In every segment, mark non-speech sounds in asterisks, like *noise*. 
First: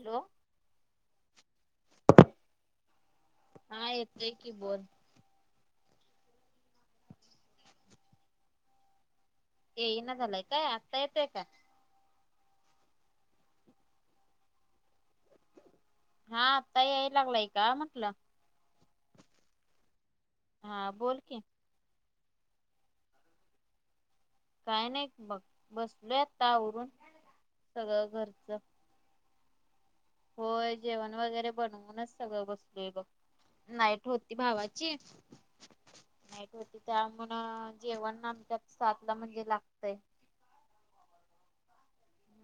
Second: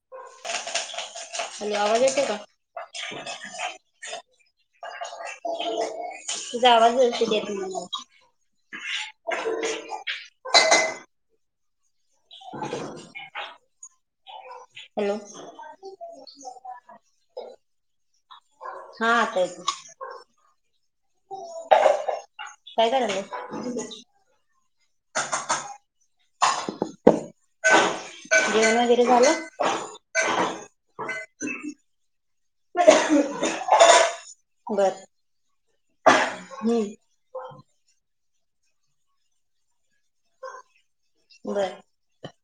Hello, hello, आवाज येतेय का? हा येतोय की बोल जावा तन किती यत तुम्हाला? ये इन जालाय का? आत्ता येतोय का? *inaudible* हॅलो, हा, आता याय लागलाय का म्हंटलं? हा आता येतो. हा बोल की, काय कराल्यास? काय नाही बग, बसलोय आता आवरून. सगळं घरचं जेवण वगैरे झालं. होय, जेवण वगैरे बनवूनच सगळं बर बसलय बघ. नाईट होती भावाची. नाईट होती, हम्म त्या म्हण जेवण ना सात ला म्हणजे लागतय. बर.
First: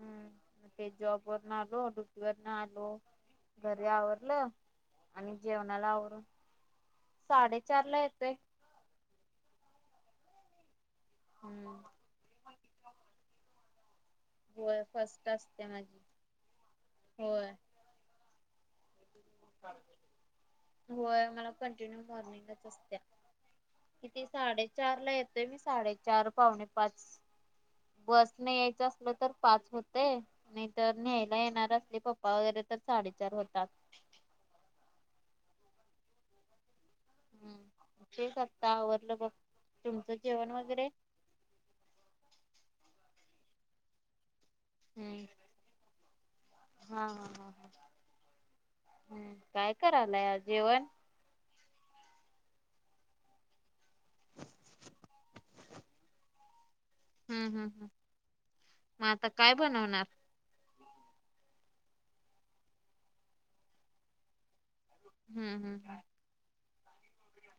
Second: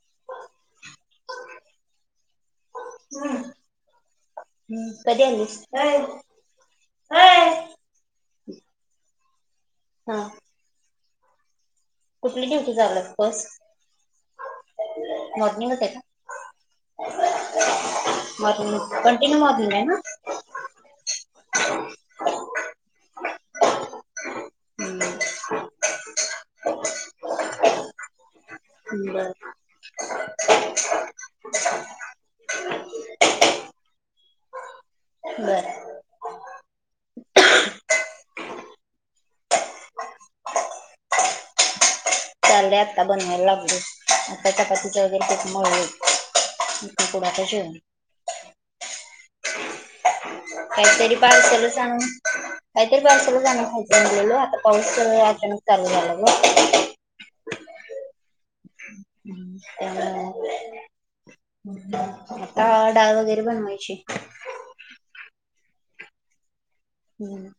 हम्म, मी ते जॉब वर न आलो, गरदी आलो, घरी आवरल हम्म कधी आणि आलीस? जेवणाला आवर हा साडेचार ला येतोय. हा, हम्, पास, होय फस्ट असते माझी, होय. मॉर्निंग कंटिन्यू मॉर्निंग आहे ना? होय, मला कंटिन्यू मॉर्निंगच असत्या,, किती? साडेचार ला हम्म येतोय, मी साडेचार पावणे पाच. बस न यायचं असलं बर तर पाच होतय,, नाही तरर न्यायला येणार असली पप्पा वगैरे तर साडेचार होतात. बरं, हम्, तेच आत्ता आवरलं बघ, तुमचं जेवण वगैरे *unintelligible* चाललय,, आता बनवायला लागलोय. चपातीच वगैरे हम्म पिठ मळलोय,, हा इतन पुुड हा आता हा हा जेवण. हम्म काय करालाय आज? काहीतरी पावसाला सांगू. काहीतरी पावसाला आणुन खायच मनलेलो, आता पाऊस अचानक चालू झाला ग. हम्म, हम्, हम् मग आता काय बनवणार? त्यामुळं आता डाळ वगैरे बनवायची. हम्म, हम्म. हो ना.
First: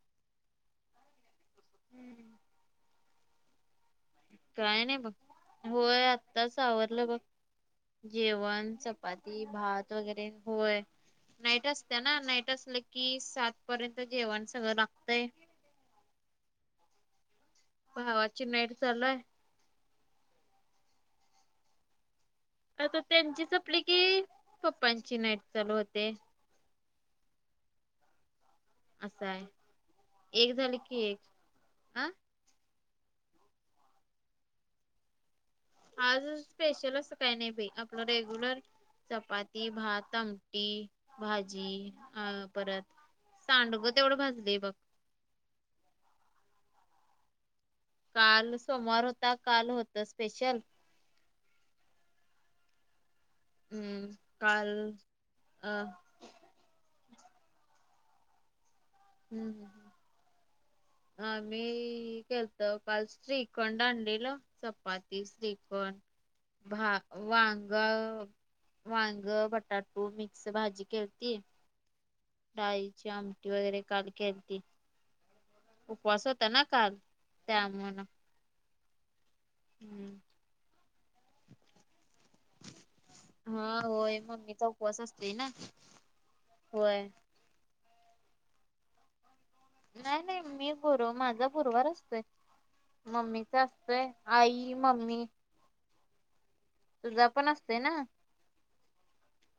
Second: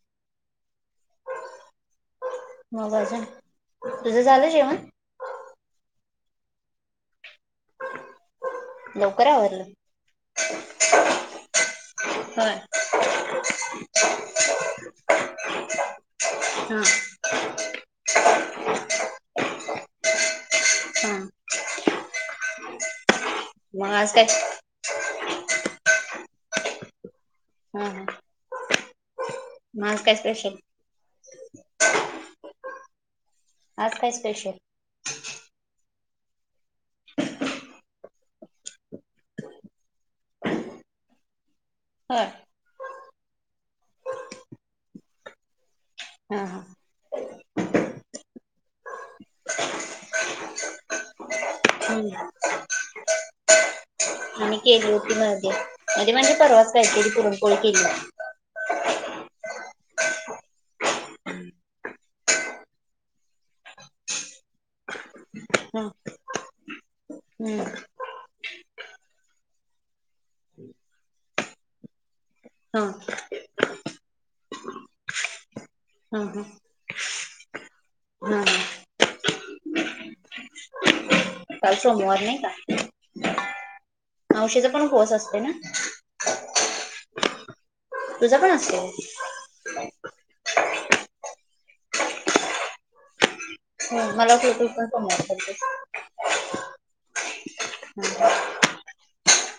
हम्म. मजाच्य काय नाही बघ, होय आताच आवरलं बघ जेवण. लवकर चपाती आवरलं भात वगैरे होय. नाईट असते ना. नाईट होय असलं कि सात पर्यंत जेवण सगळं लागतय. हम्म. भावाची नाहीईडचला. हा आता त्यांचीच आपली मग आज की काय पप्पांची नाईट. चालू होते. हा ह. असय. एक झाली की एक अ? आज काय स्पेशल? आज स्पेशल असं काही नाही, बाई आपलं रेग्युलर. चपाती भात अंमटी भाजी होय अ हा परत सांडगं तेवढं भाजलेय बघ. हा काल सोमवार होता काल होत स्पेशल. हम्म हम्म. काल केली होती. मध्ये अ मध्ये म्हणजे परवा कारी पुरणपोळ केली. हम्म हम् हम्. आम्ही केलंत काल श्रीखंडांडीला चपाती हा श्रीखंड. भ हम्म वांग वांग बटाटू मिक्स भाजी केलती. हा राईची हा आमटी वगैरे काल केलती. उपवास हा होता ना काल त्यामुळे. हा हा *unintelligible* काल सोमवार नाही का? हा होय. मम्मी तर मावशीचा पण उपवास असते असतोय ना होय. तूझा पण असतो? नाही नाही मी गुर माझा गुरुवार असतोय मम्मी स्त हो मला वाटलं तू आई पण सोमवार मम्मी करतेस. तुझा पण असत ना?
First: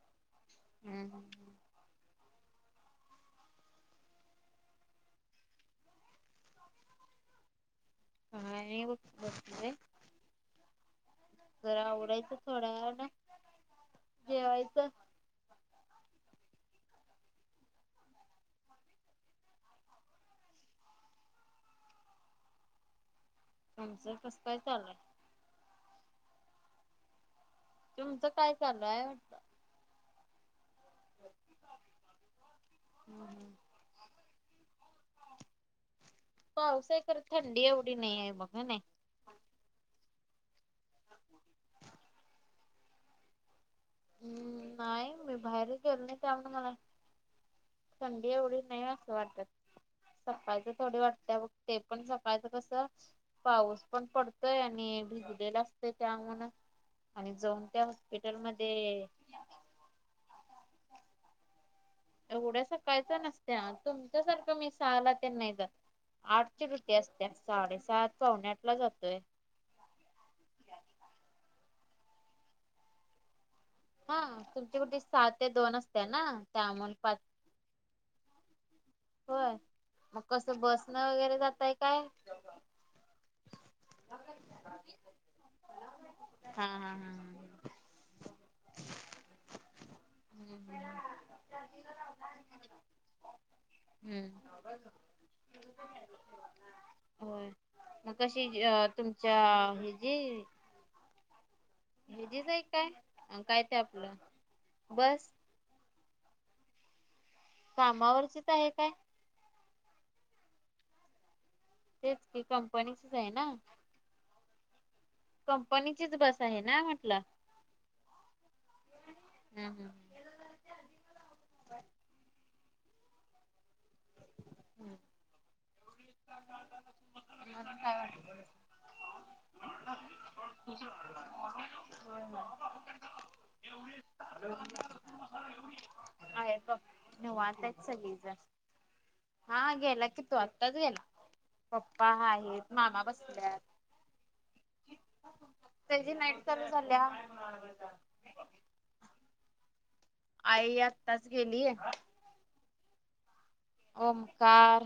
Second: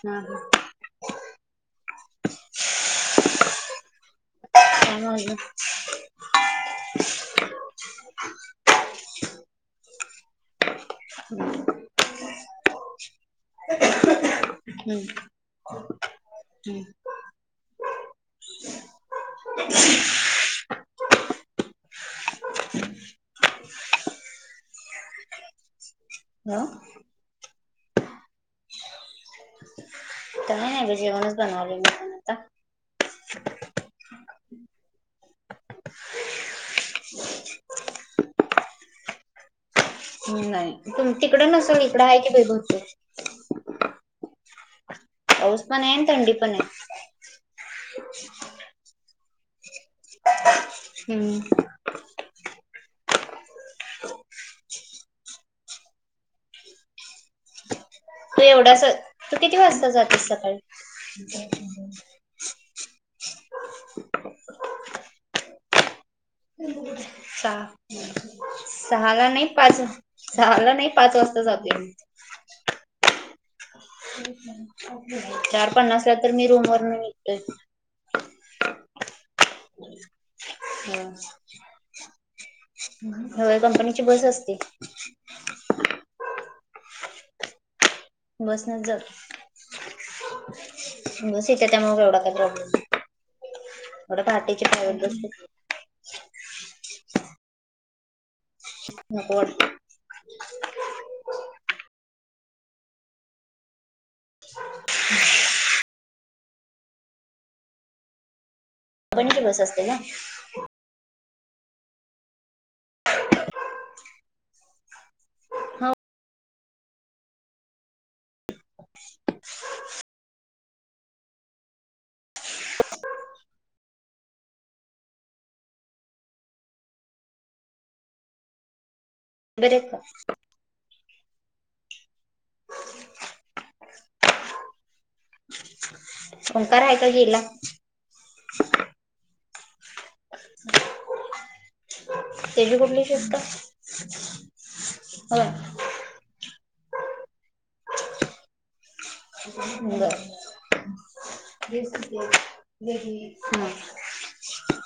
हा हा हम्. *unintelligible* हा बले. घर आवडायचं थोडा वेळान जेवायचं. हम्म हम्म. आमचं कस काय चाललंय? हो तुमचं काय लंय वाटत? काय *unintelligible* *unintelligible* पाऊस आहे खर थंडी एवढी नाही आहे बघा नाही. तु तिकड नसेल इकड आहे की बै. हम्म नाय. पाऊस पण आहे. आणि थंडी पण आहे. थंडी एवढी नाही असं वाटत. सकाळच थोडी वाटते हम्म बघ ते पण सका काय तर कस पाऊस पण पडतोय आणि भिजलेला असत त्यामु आणि जाऊन त्या हॉस्पिटल म थोडसा तू किती वाजता जातेस सकाळी? एवढे सकाळी त नसते. तुमच्यासारखं मी सहा ला न ते नाही करत आठची असत्या सहा साडेसात पावणे आठला जातोय सहाला नाही, पाच सहाला नाही पाच वाजता जातो मी. हा तुमची कुठे सहा ते चार दोन असते पन्नास ला ना तर मी रूम त्यामुळे वरून पाच निटतोय. होय मग कसं बसणं निघतोय. वगैरे जातय काय? होय कंपनीची बस असते. हा, हा, हा, हा. बसनच जातो. बस येते एवढ हम्म. पहाटेच आहेच बस कुठली. *unintelligible* *unintelligible* होय मग कशी नको तुमच्या वाटते. हे जी हजीच आहे काय काय ते आपलं बस कामावरची पण बस असते ना, तेच कि कंपनीचीच आहे ना. हो कंपनीचीच बस आहे ना म्हटलं, हम्म हम् *inaudible* *inaudible* *inaudible* मग काय वाटलं, बर का. वाटत? *unintelligible* *unintelligible* आहेत बघ ओंकार आहे का गेला? निवांत आहेत सगळी जण हा हा गेला की तो आताच गेला पप पप्पा आहेत त्याची मामा कुठली शिफ्ट? बसल्यात, होय त्याझी नाईट ल्या *unintelligible* *unintelligible* *inaudible* सुंदर *unintelligible* ओमकार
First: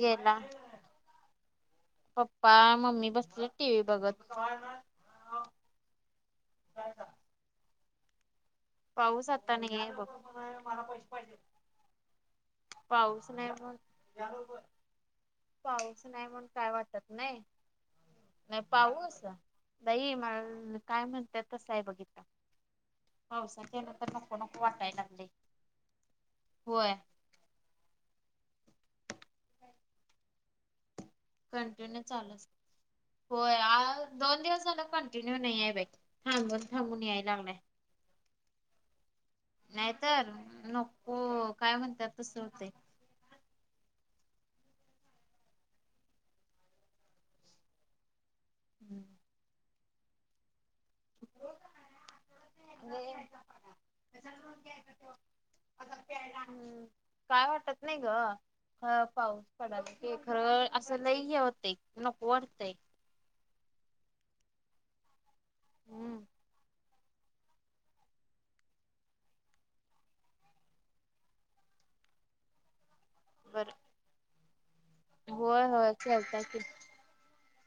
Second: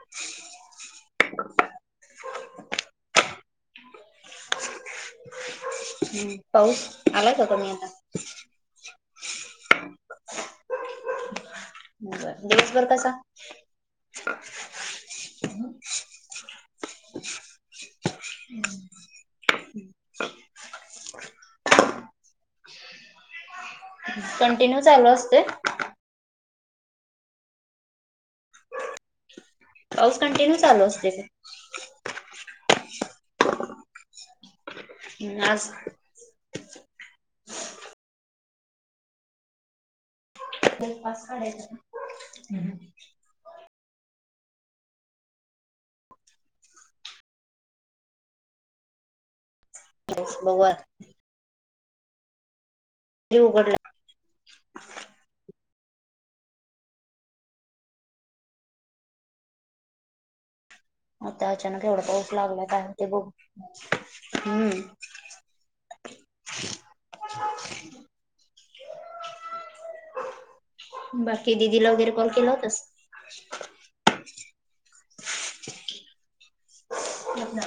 गेला. पप्पा मम्मी बसलेत टीव्ही बघत. हम्म पाऊस आलाय का कमी आता पाऊस आता नाही ए बघ बर दिवसभर कसा पाऊस नाही म्हण पाऊस नाही म्हण काय वाटत नाही. नाय पाऊस बाई महा काय म्हणतात तस आहे बघिता पावसाच्या नको नको कंटिन्यू वाटायला चालू लागले असते. होय. पाऊस कंटिन्यू चालू असते ते, कंटिन्यू चालू असतंय. होय दोन दिवस झाला कंटिन्यू नाही आज आहे बाई हा मग थांबून याय लागलाय नाहीतर, पाऊस नको काय काढायचा म्हणतात तस होतंय हम्म ब बघआ *unintelligible* *unintelligible* *unintelligible* *inaudible* *inaudible* म *unintelligible* *inaudible* हक *unintelligible* *unintelligible* *inaudible* आता हम्म काय वाटत नाही ग पाऊस पडाला की खरं, असं लई हे आता होतंय अचानक एवढा नको पाऊस लागला वाटतंय. काय होतंय बघू हम्म हम्म *inaudible* *inaudible* *unintelligible* बाकी दिदीला वगैरे कॉल केला होतास? *inaudible* बर *inaudible* होय होय केलता की, अच्छा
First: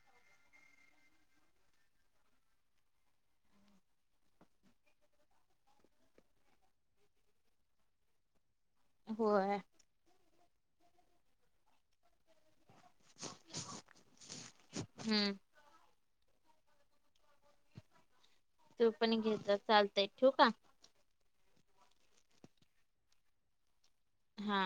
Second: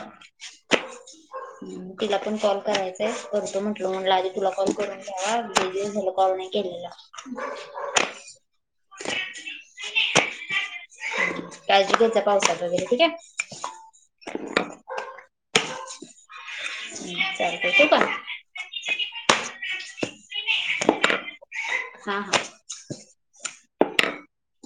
*inaudible* *inaudible* हम्म तिला पण कॉल करायचाय करतो म्हटलं म्हटलं आधी तुला कॉल करून घ्यावा लय दिवस झालं कॉल नाही. *unintelligible* *inaudible* *unintelligible* होय. काळजी घेत जा पावसात वगैरे ठीक आहे. हम्म हम् चालत ठेऊ काय, तू पण घेेत चालतय ठेवू का? हा हा हा